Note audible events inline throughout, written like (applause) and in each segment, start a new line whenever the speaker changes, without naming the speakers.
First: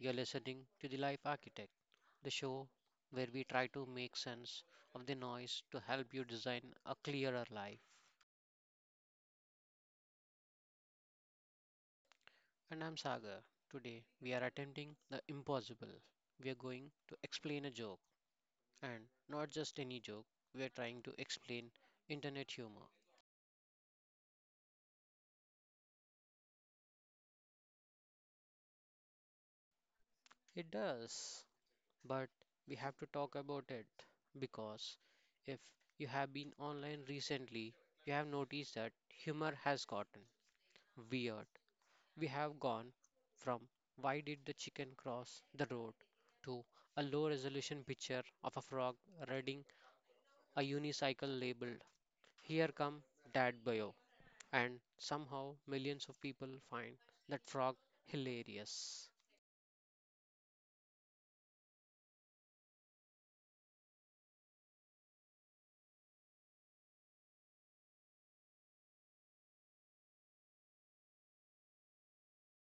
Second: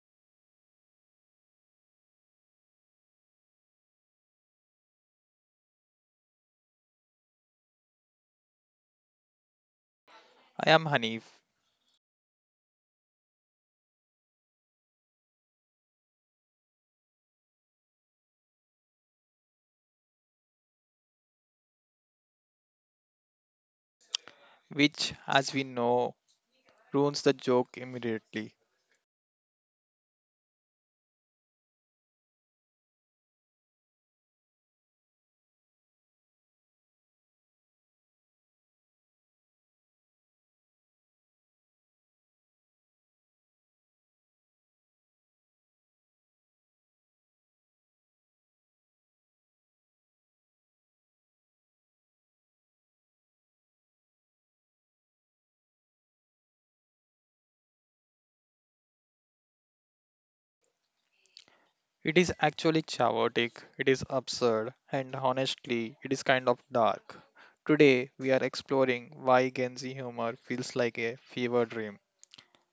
you're listening to The Life Architect, the show where we try to make sense of the noise to help you design a clearer life.
I am Hanif,
And I'm Sagar. Today we are attempting the impossible. We are going to explain a joke, and not just any joke, we are trying to explain internet humor.
which, as we know, ruins the joke immediately.
It does, but we have to talk about it because if you have been online recently, you have noticed that humor has gotten weird. We have gone from why did the chicken cross the road to a low resolution picture of a frog riding a unicycle labeled Here Come Dad Bio. And somehow millions of people find that frog hilarious.
It is actually chaotic, it is absurd, and honestly, it is kind of dark. Today, we are exploring why Gen Z humor feels like a fever dream,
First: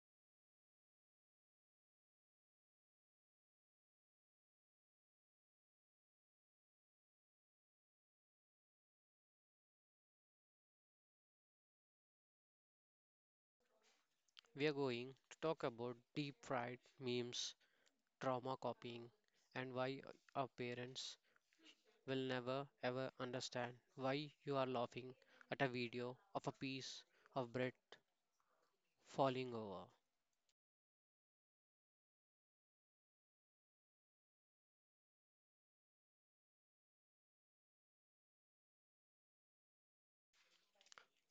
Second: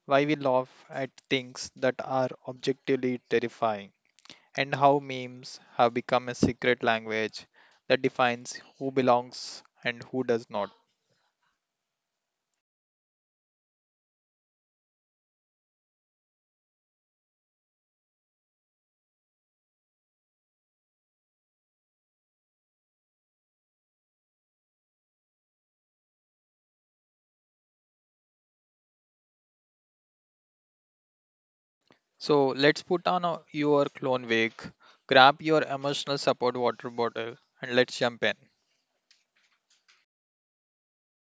why we laugh at things that are objectively terrifying, and how memes have become a secret language that defines who belongs and who does not.
We are going to talk about deep fried memes, trauma copying, and why our parents will never ever understand why you are laughing at a video of a piece of bread falling over.
So let's put on your clone wig, grab your emotional support water bottle, and let's jump in.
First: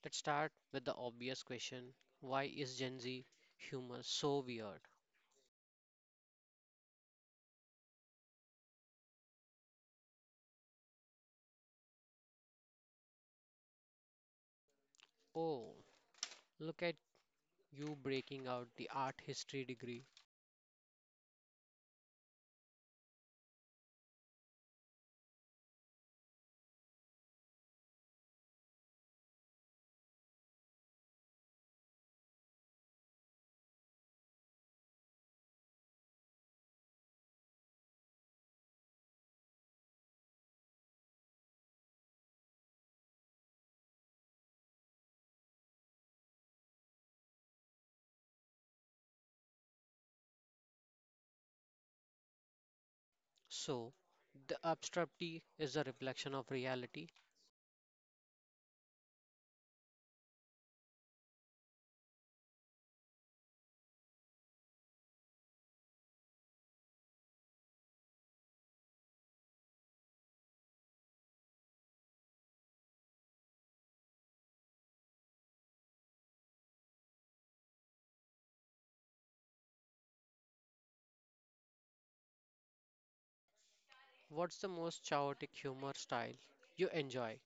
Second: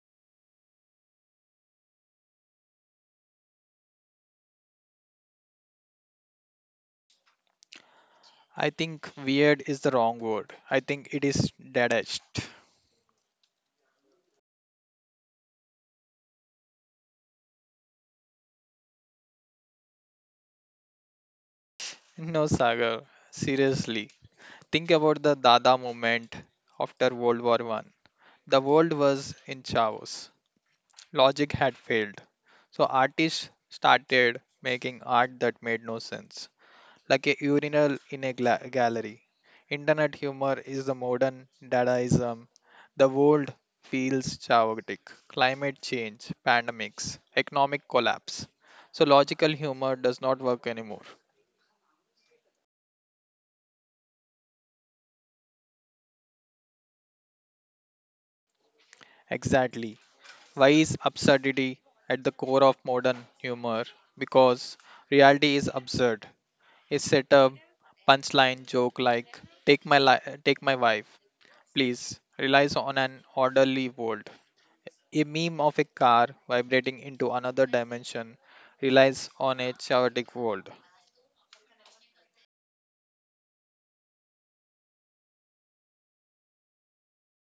Let's start with the obvious question. Why is Gen Z humor so weird?
I think weird is the wrong word. I think it is detached. (laughs)
Oh, look at you breaking out the art history degree.
No, Sagar, seriously. Think about the Dada movement after World War One. The world was in chaos. Logic had failed. So artists started making art that made no sense, like a urinal in a gallery. Internet humor is the modern dadaism. The world feels chaotic. Climate change, pandemics, economic collapse. So logical humor does not work anymore.
So, the absurdity is a reflection of reality.
Exactly. Why is absurdity at the core of modern humor? Because reality is absurd. A setup, punchline joke like "Take my wife, please." relies on an orderly world. A meme of a car vibrating into another dimension relies on a chaotic world.
What's the most chaotic humor style you enjoy?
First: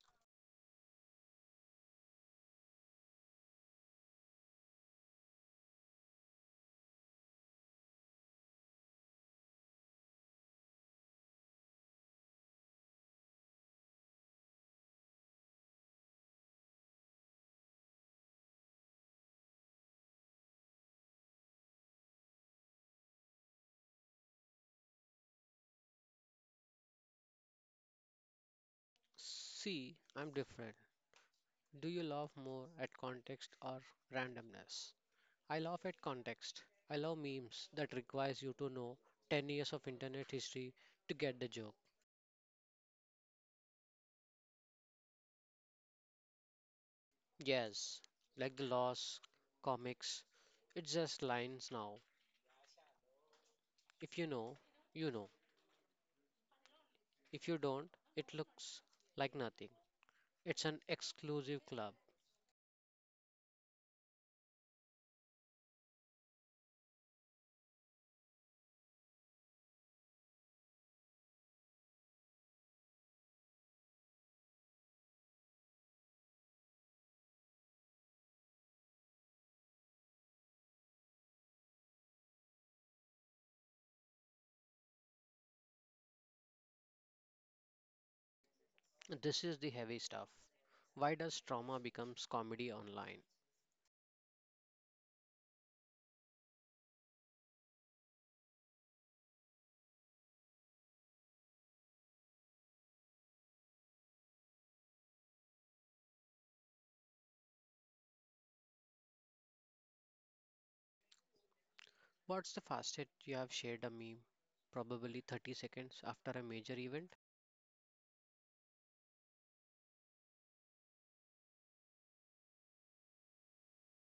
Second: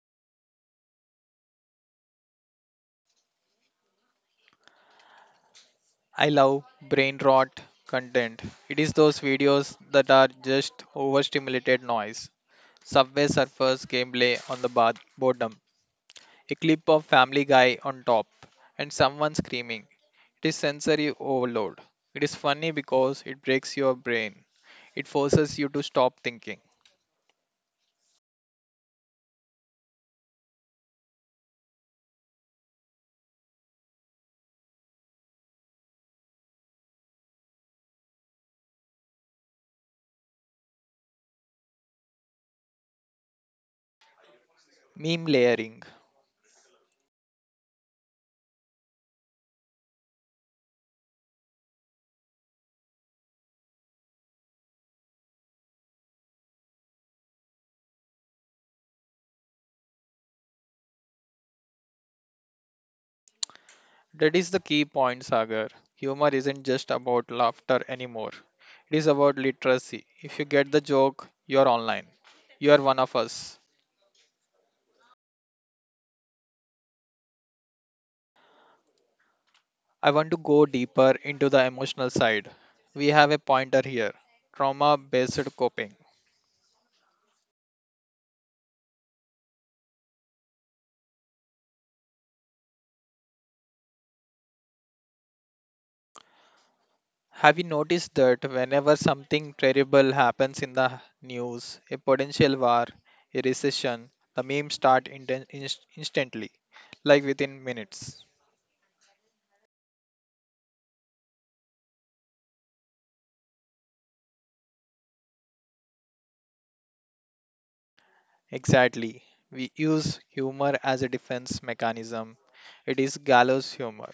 I love brain rot content. It is those videos that are just overstimulated noise. Subway Surfers gameplay on the bottom, a clip of Family Guy on top, and someone screaming. It is sensory overload. It is funny because it breaks your brain. It forces you to stop thinking.
See, I'm different. Do you laugh more at context or randomness? I laugh at context. I love memes that requires you to know 10 years of internet history to get the joke.
Meme layering.
Yes, like the lost comics, it's just lines now. If you know, you know. If you don't, it looks like nothing. It's an exclusive club.
That is the key point, Sagar. Humor isn't just about laughter anymore. It is about literacy. If you get the joke, you're online. You're one of us. I want to go deeper into the emotional side. We have a pointer here: trauma based coping.
This is the heavy stuff. Why does trauma becomes comedy online?
Have you noticed that whenever something terrible happens in the news, a potential war, a recession, the memes start instantly, like within minutes?
What's the fastest you have shared a meme? Probably 30 seconds after a major event.
Exactly. We use humor as a defense mechanism. It is gallows humor.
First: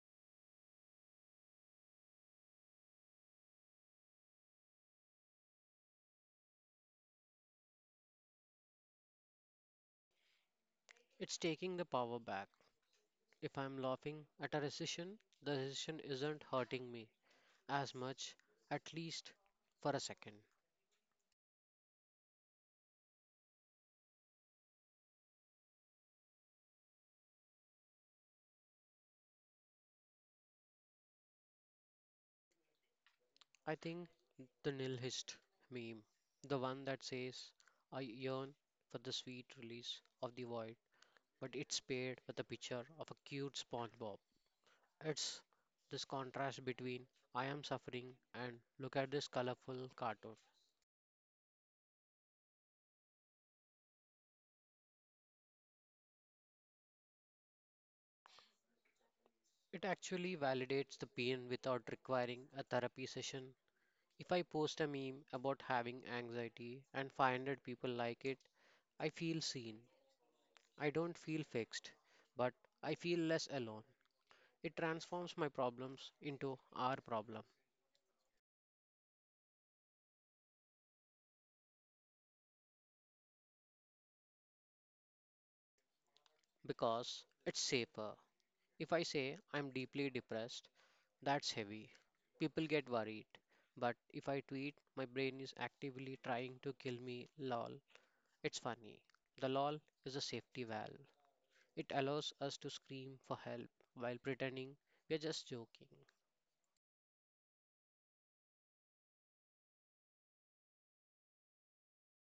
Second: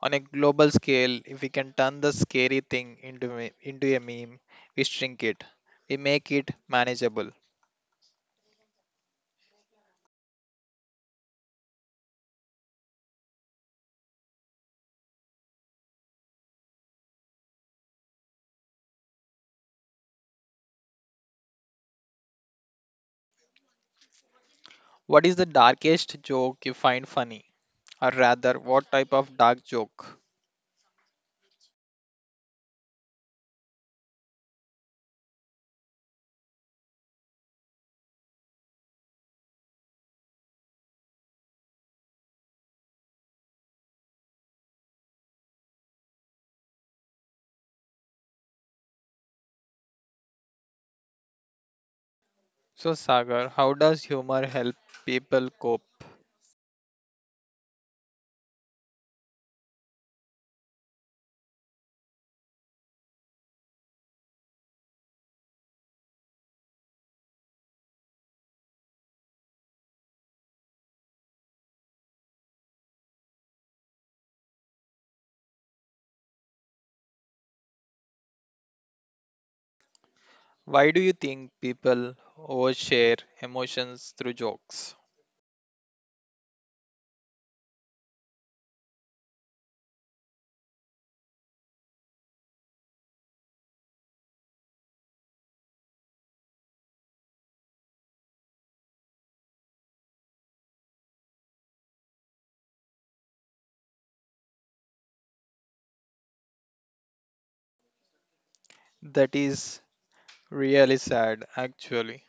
On a global scale, if we can turn the scary thing into a meme, we shrink it. We make it manageable.
It's taking the power back. If I'm laughing at a recession, the recession isn't hurting me as much, at least for a second.
What is the darkest joke you find funny? Or rather, what type of dark joke?
I think the nihilist meme, the one that says, I yearn for the sweet release of the void, but it's paired with a picture of a cute SpongeBob. It's this contrast between I am suffering and look at this colorful cartoon.
So, Sagar, how does humor help people cope?
It actually validates the pain without requiring a therapy session. If I post a meme about having anxiety and 500 people like it, I feel seen. I don't feel fixed, but I feel less alone. It transforms my problems into our problem
Why do you think people overshare emotions through jokes?
because it's safer. If I say I'm deeply depressed, that's heavy. People get worried. But if I tweet my brain is actively trying to kill me, lol, it's funny. The lol is a safety valve. It allows us to scream for help while pretending we're just joking.
That is really sad, actually.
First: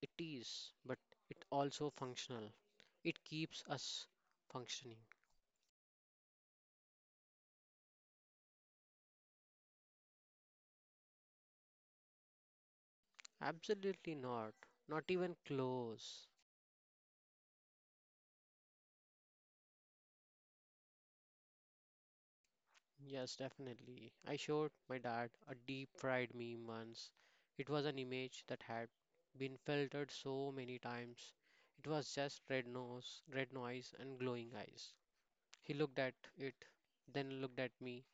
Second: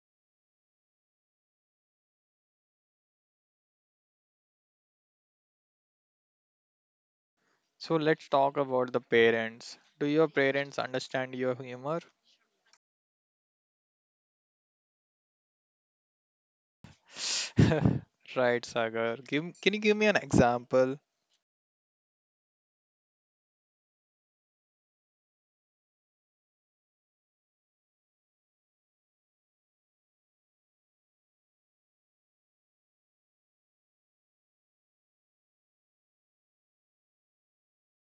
It is, but it also functional. It keeps us functioning.
So let's talk about the parents. Do your parents understand your humor?
Absolutely not. Not even close.
(laughs) Right, Sagar. Can you give me an example?
Yes, definitely. I showed my dad a deep fried meme once. It was an image that had been filtered so many times. It was just red nose, red noise, and glowing eyes. He looked at it, then looked at me,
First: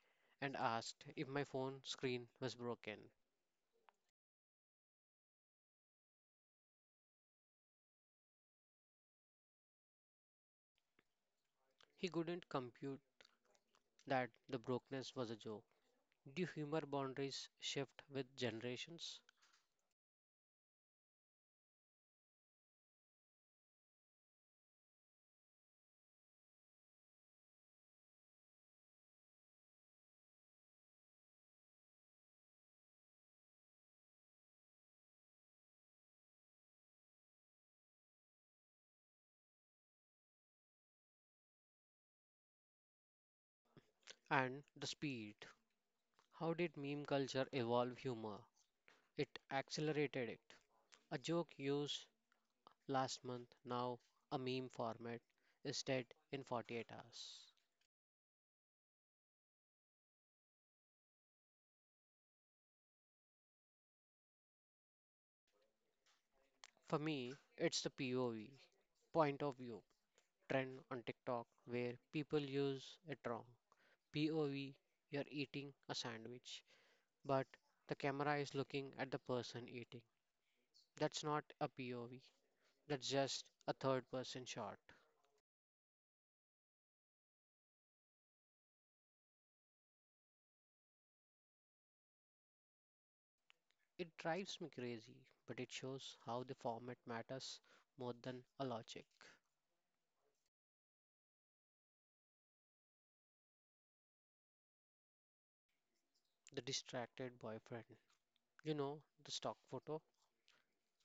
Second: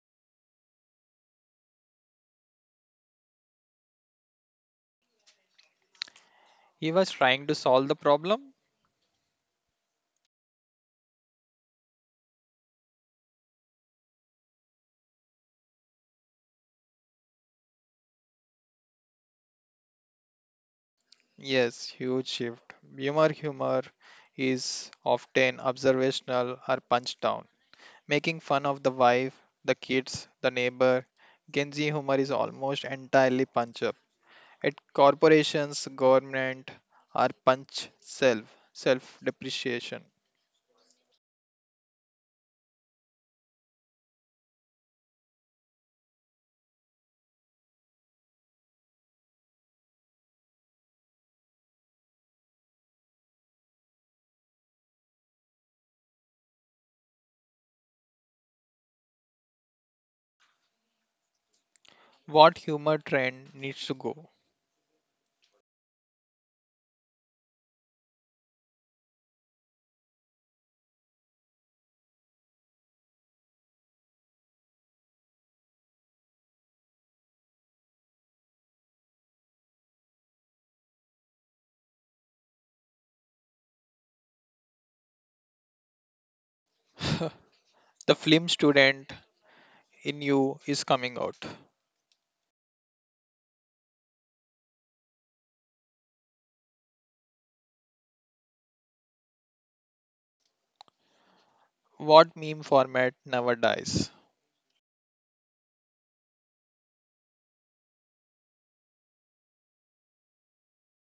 and asked if my phone screen was broken.
He was trying to solve the problem?
He couldn't compute that the brokenness was a joke. Do humor boundaries shift with generations?
Yes, huge shift. Humor is often observational or punch down. Making fun of the wife, the kids, the neighbor. Genji humor is almost entirely punch up. At corporations, government, or punch self, self depreciation.
And the speed. How did meme culture evolve humor? It accelerated it. A joke used last month, now a meme format, is dead in 48 hours.
What humor trend needs to go?
For me, it's the POV, point of view, trend on TikTok where people use it wrong. POV, you're eating a sandwich, but the camera is looking at the person eating. That's not a POV, that's just a third person shot.
(laughs) The film student in you is coming out.
It drives me crazy, but it shows how the format matters more than a logic.
What meme format never dies?
The distracted boyfriend. You know, the stock photo,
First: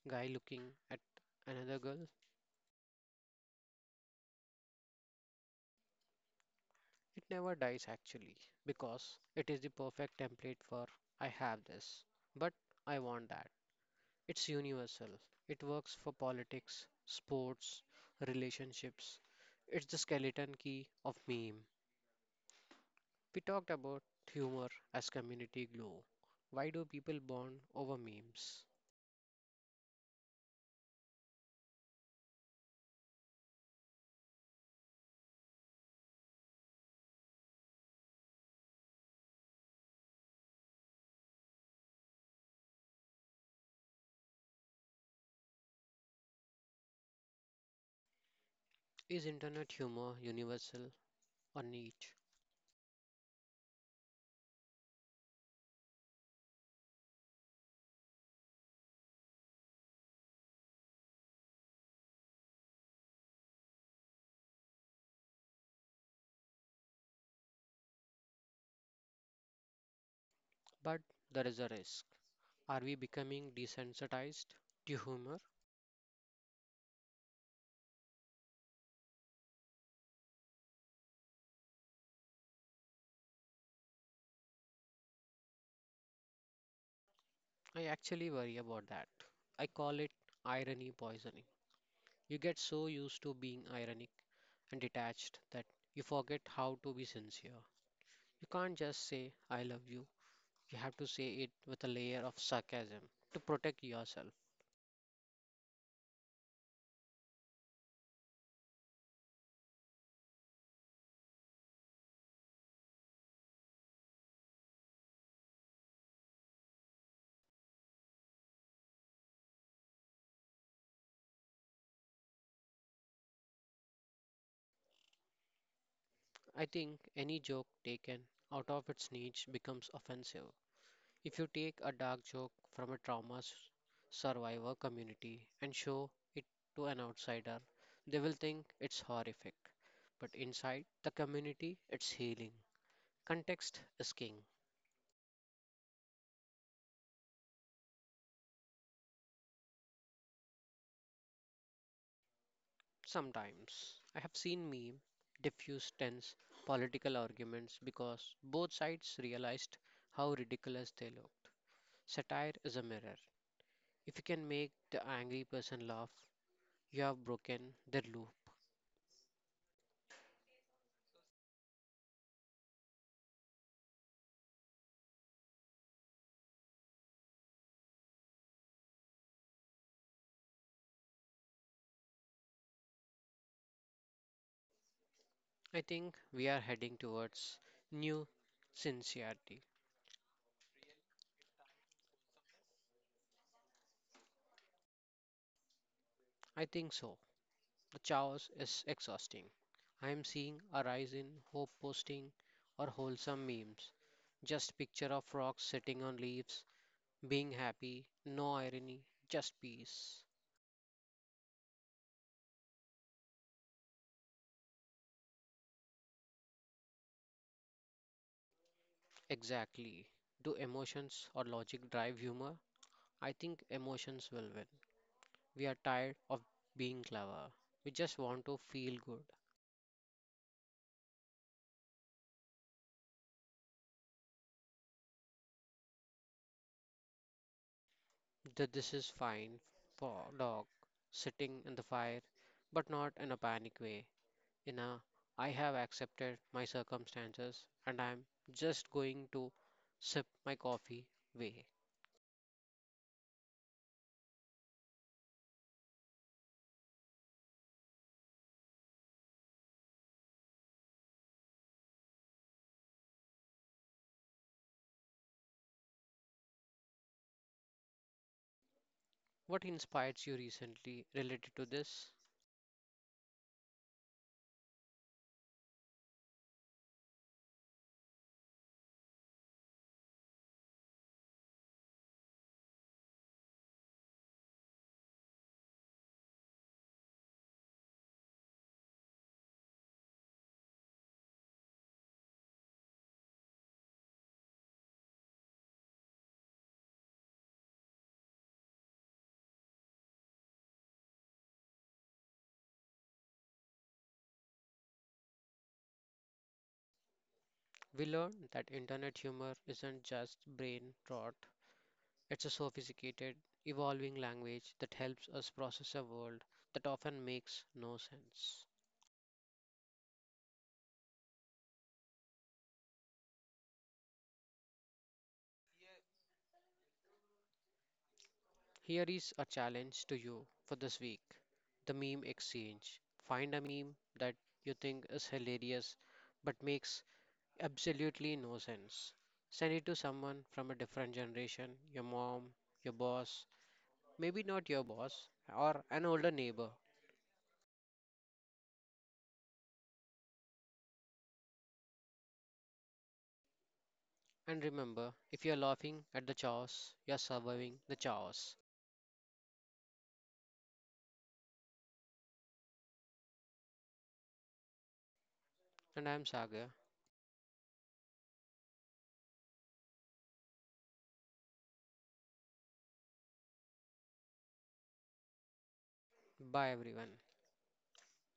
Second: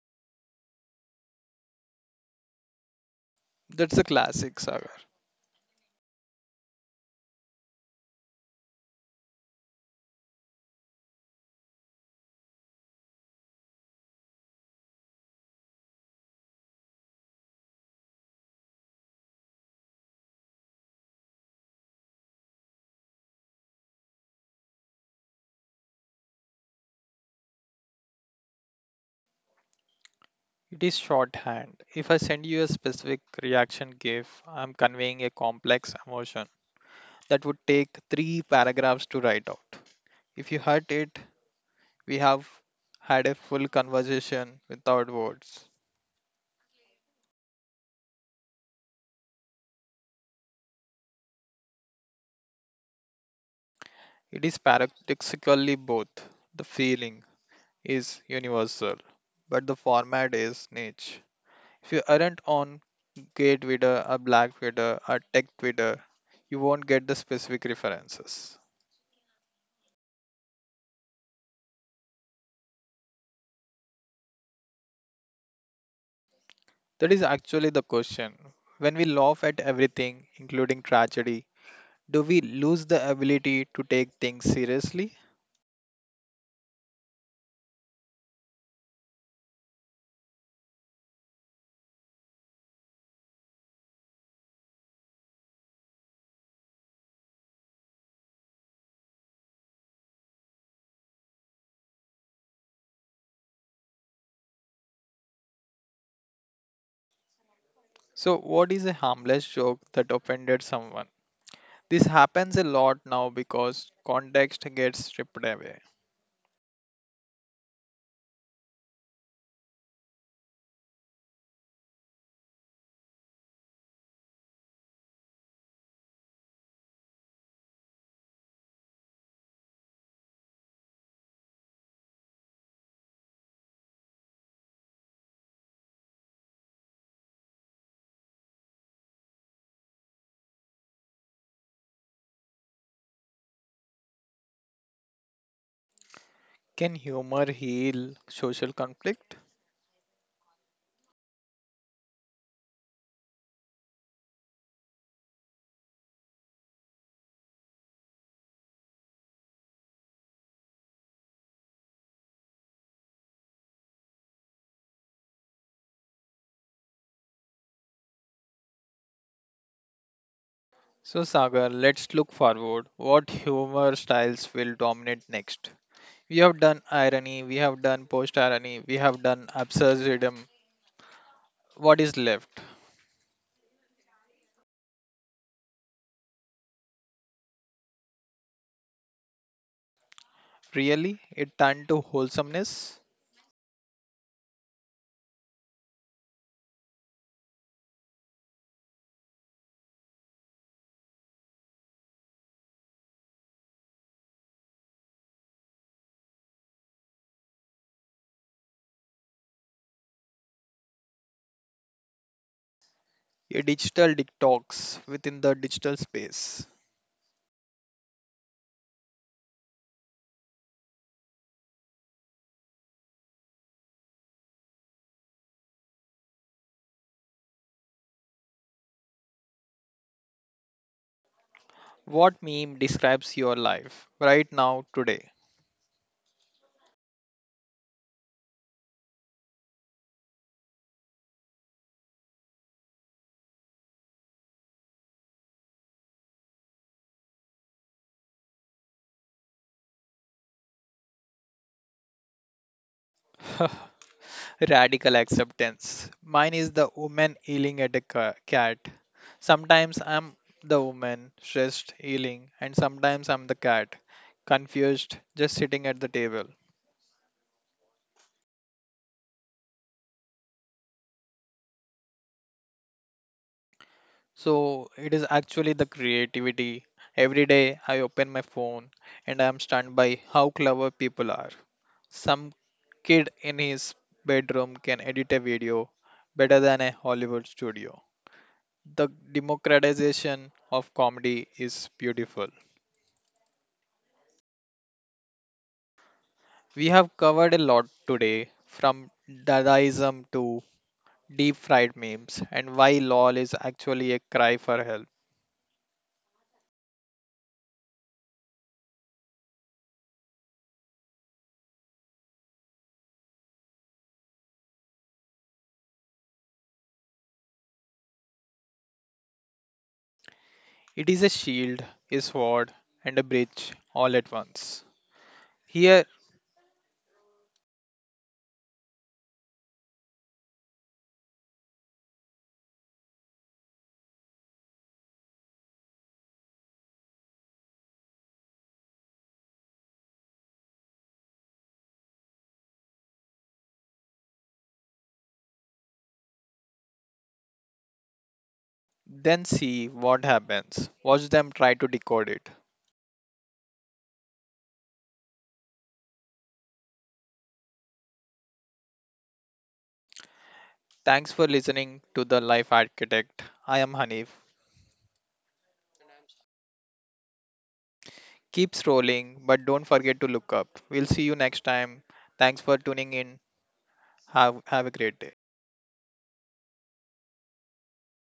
guy looking at another girl.
That's the classic, Sagar.
It never dies actually, because it is the perfect template for I have this, but I want that. It's universal. It works for politics, sports, relationships. It's the skeleton key of meme. We talked about humor as community glue. Why do people bond over memes?
It is shorthand. If I send you a specific reaction gif, I'm conveying a complex emotion that would take three paragraphs to write out. If you heard it, we have had a full conversation without words.
Is internet humor universal or niche?
It is paradoxically both: the feeling is universal, but the format is niche. If you aren't on gay Twitter, a black Twitter, a tech Twitter, you won't get the specific references.
But there is a risk. Are we becoming desensitized to humor?
That is actually the question. When we laugh at everything, including tragedy, do we lose the ability to take things seriously?
I actually worry about that. I call it irony poisoning. You get so used to being ironic and detached that you forget how to be sincere. You can't just say, I love you. You have to say it with a layer of sarcasm to protect yourself.
So, what is a harmless joke that offended someone? This happens a lot now because context gets stripped away.
I think any joke taken out of its niche becomes offensive. If you take a dark joke from a survivor community and show it to an outsider, they will think it's horrific. But inside the community, it's healing. Context is king.
Can humor heal social conflict?
Sometimes I have seen meme diffuse tense political arguments because both sides realized how ridiculous they look. Satire is a mirror. If you can make the angry person laugh, you have broken their loop.
So, Sagar, let's look forward. What humor styles will dominate next? We have done irony, we have done post irony, we have done absurdism. What is left?
I think we are heading towards new sincerity.
Really? It turned to wholesomeness?
I think so. The chaos is exhausting. I am seeing a rise in hope posting or wholesome memes. Just picture of rocks sitting on leaves, being happy, no irony, just peace.
A digital detox within the digital space.
Exactly. Do emotions or logic drive humor? I think emotions will win. We are tired of being clever. We just want to feel good.
What meme describes your life right now, today?
That this is fine for dog sitting in the fire, but not in a panic way. In a I have accepted my circumstances and I'm just going to sip my coffee way.
(laughs) Radical acceptance. Mine is the woman yelling at a cat. Sometimes I'm the woman, stressed, yelling, and sometimes I'm the cat, confused, just sitting at the table.
What inspires you recently related to this?
So it is actually the creativity. Every day I open my phone and I am stunned by how clever people are. Some kid in his bedroom can edit a video better than a Hollywood studio. The democratization of comedy is beautiful. We have covered a lot today, from Dadaism to deep fried memes, and why LOL is actually a cry for help.
We learned that internet humor isn't just brain rot, it's a sophisticated, evolving language that helps us process a world that often makes no sense.
It is a shield, a sword, and a bridge all at once. Here,
Here is a challenge to you for this week, the meme exchange. Find a meme that you think is hilarious but makes absolutely no sense. Send it to someone from a different generation, your mom, your boss, maybe not your boss, or an older neighbor.
then see what happens. Watch them try to decode it.
And remember, if you're laughing at the chaos, you're surviving the chaos.
Thanks for listening to The Life Architect. I am Hanif.
And I'm Sagar.
Keep scrolling, but don't forget to look up. We'll see you next time. Thanks for tuning in. Have a great day.
Bye everyone.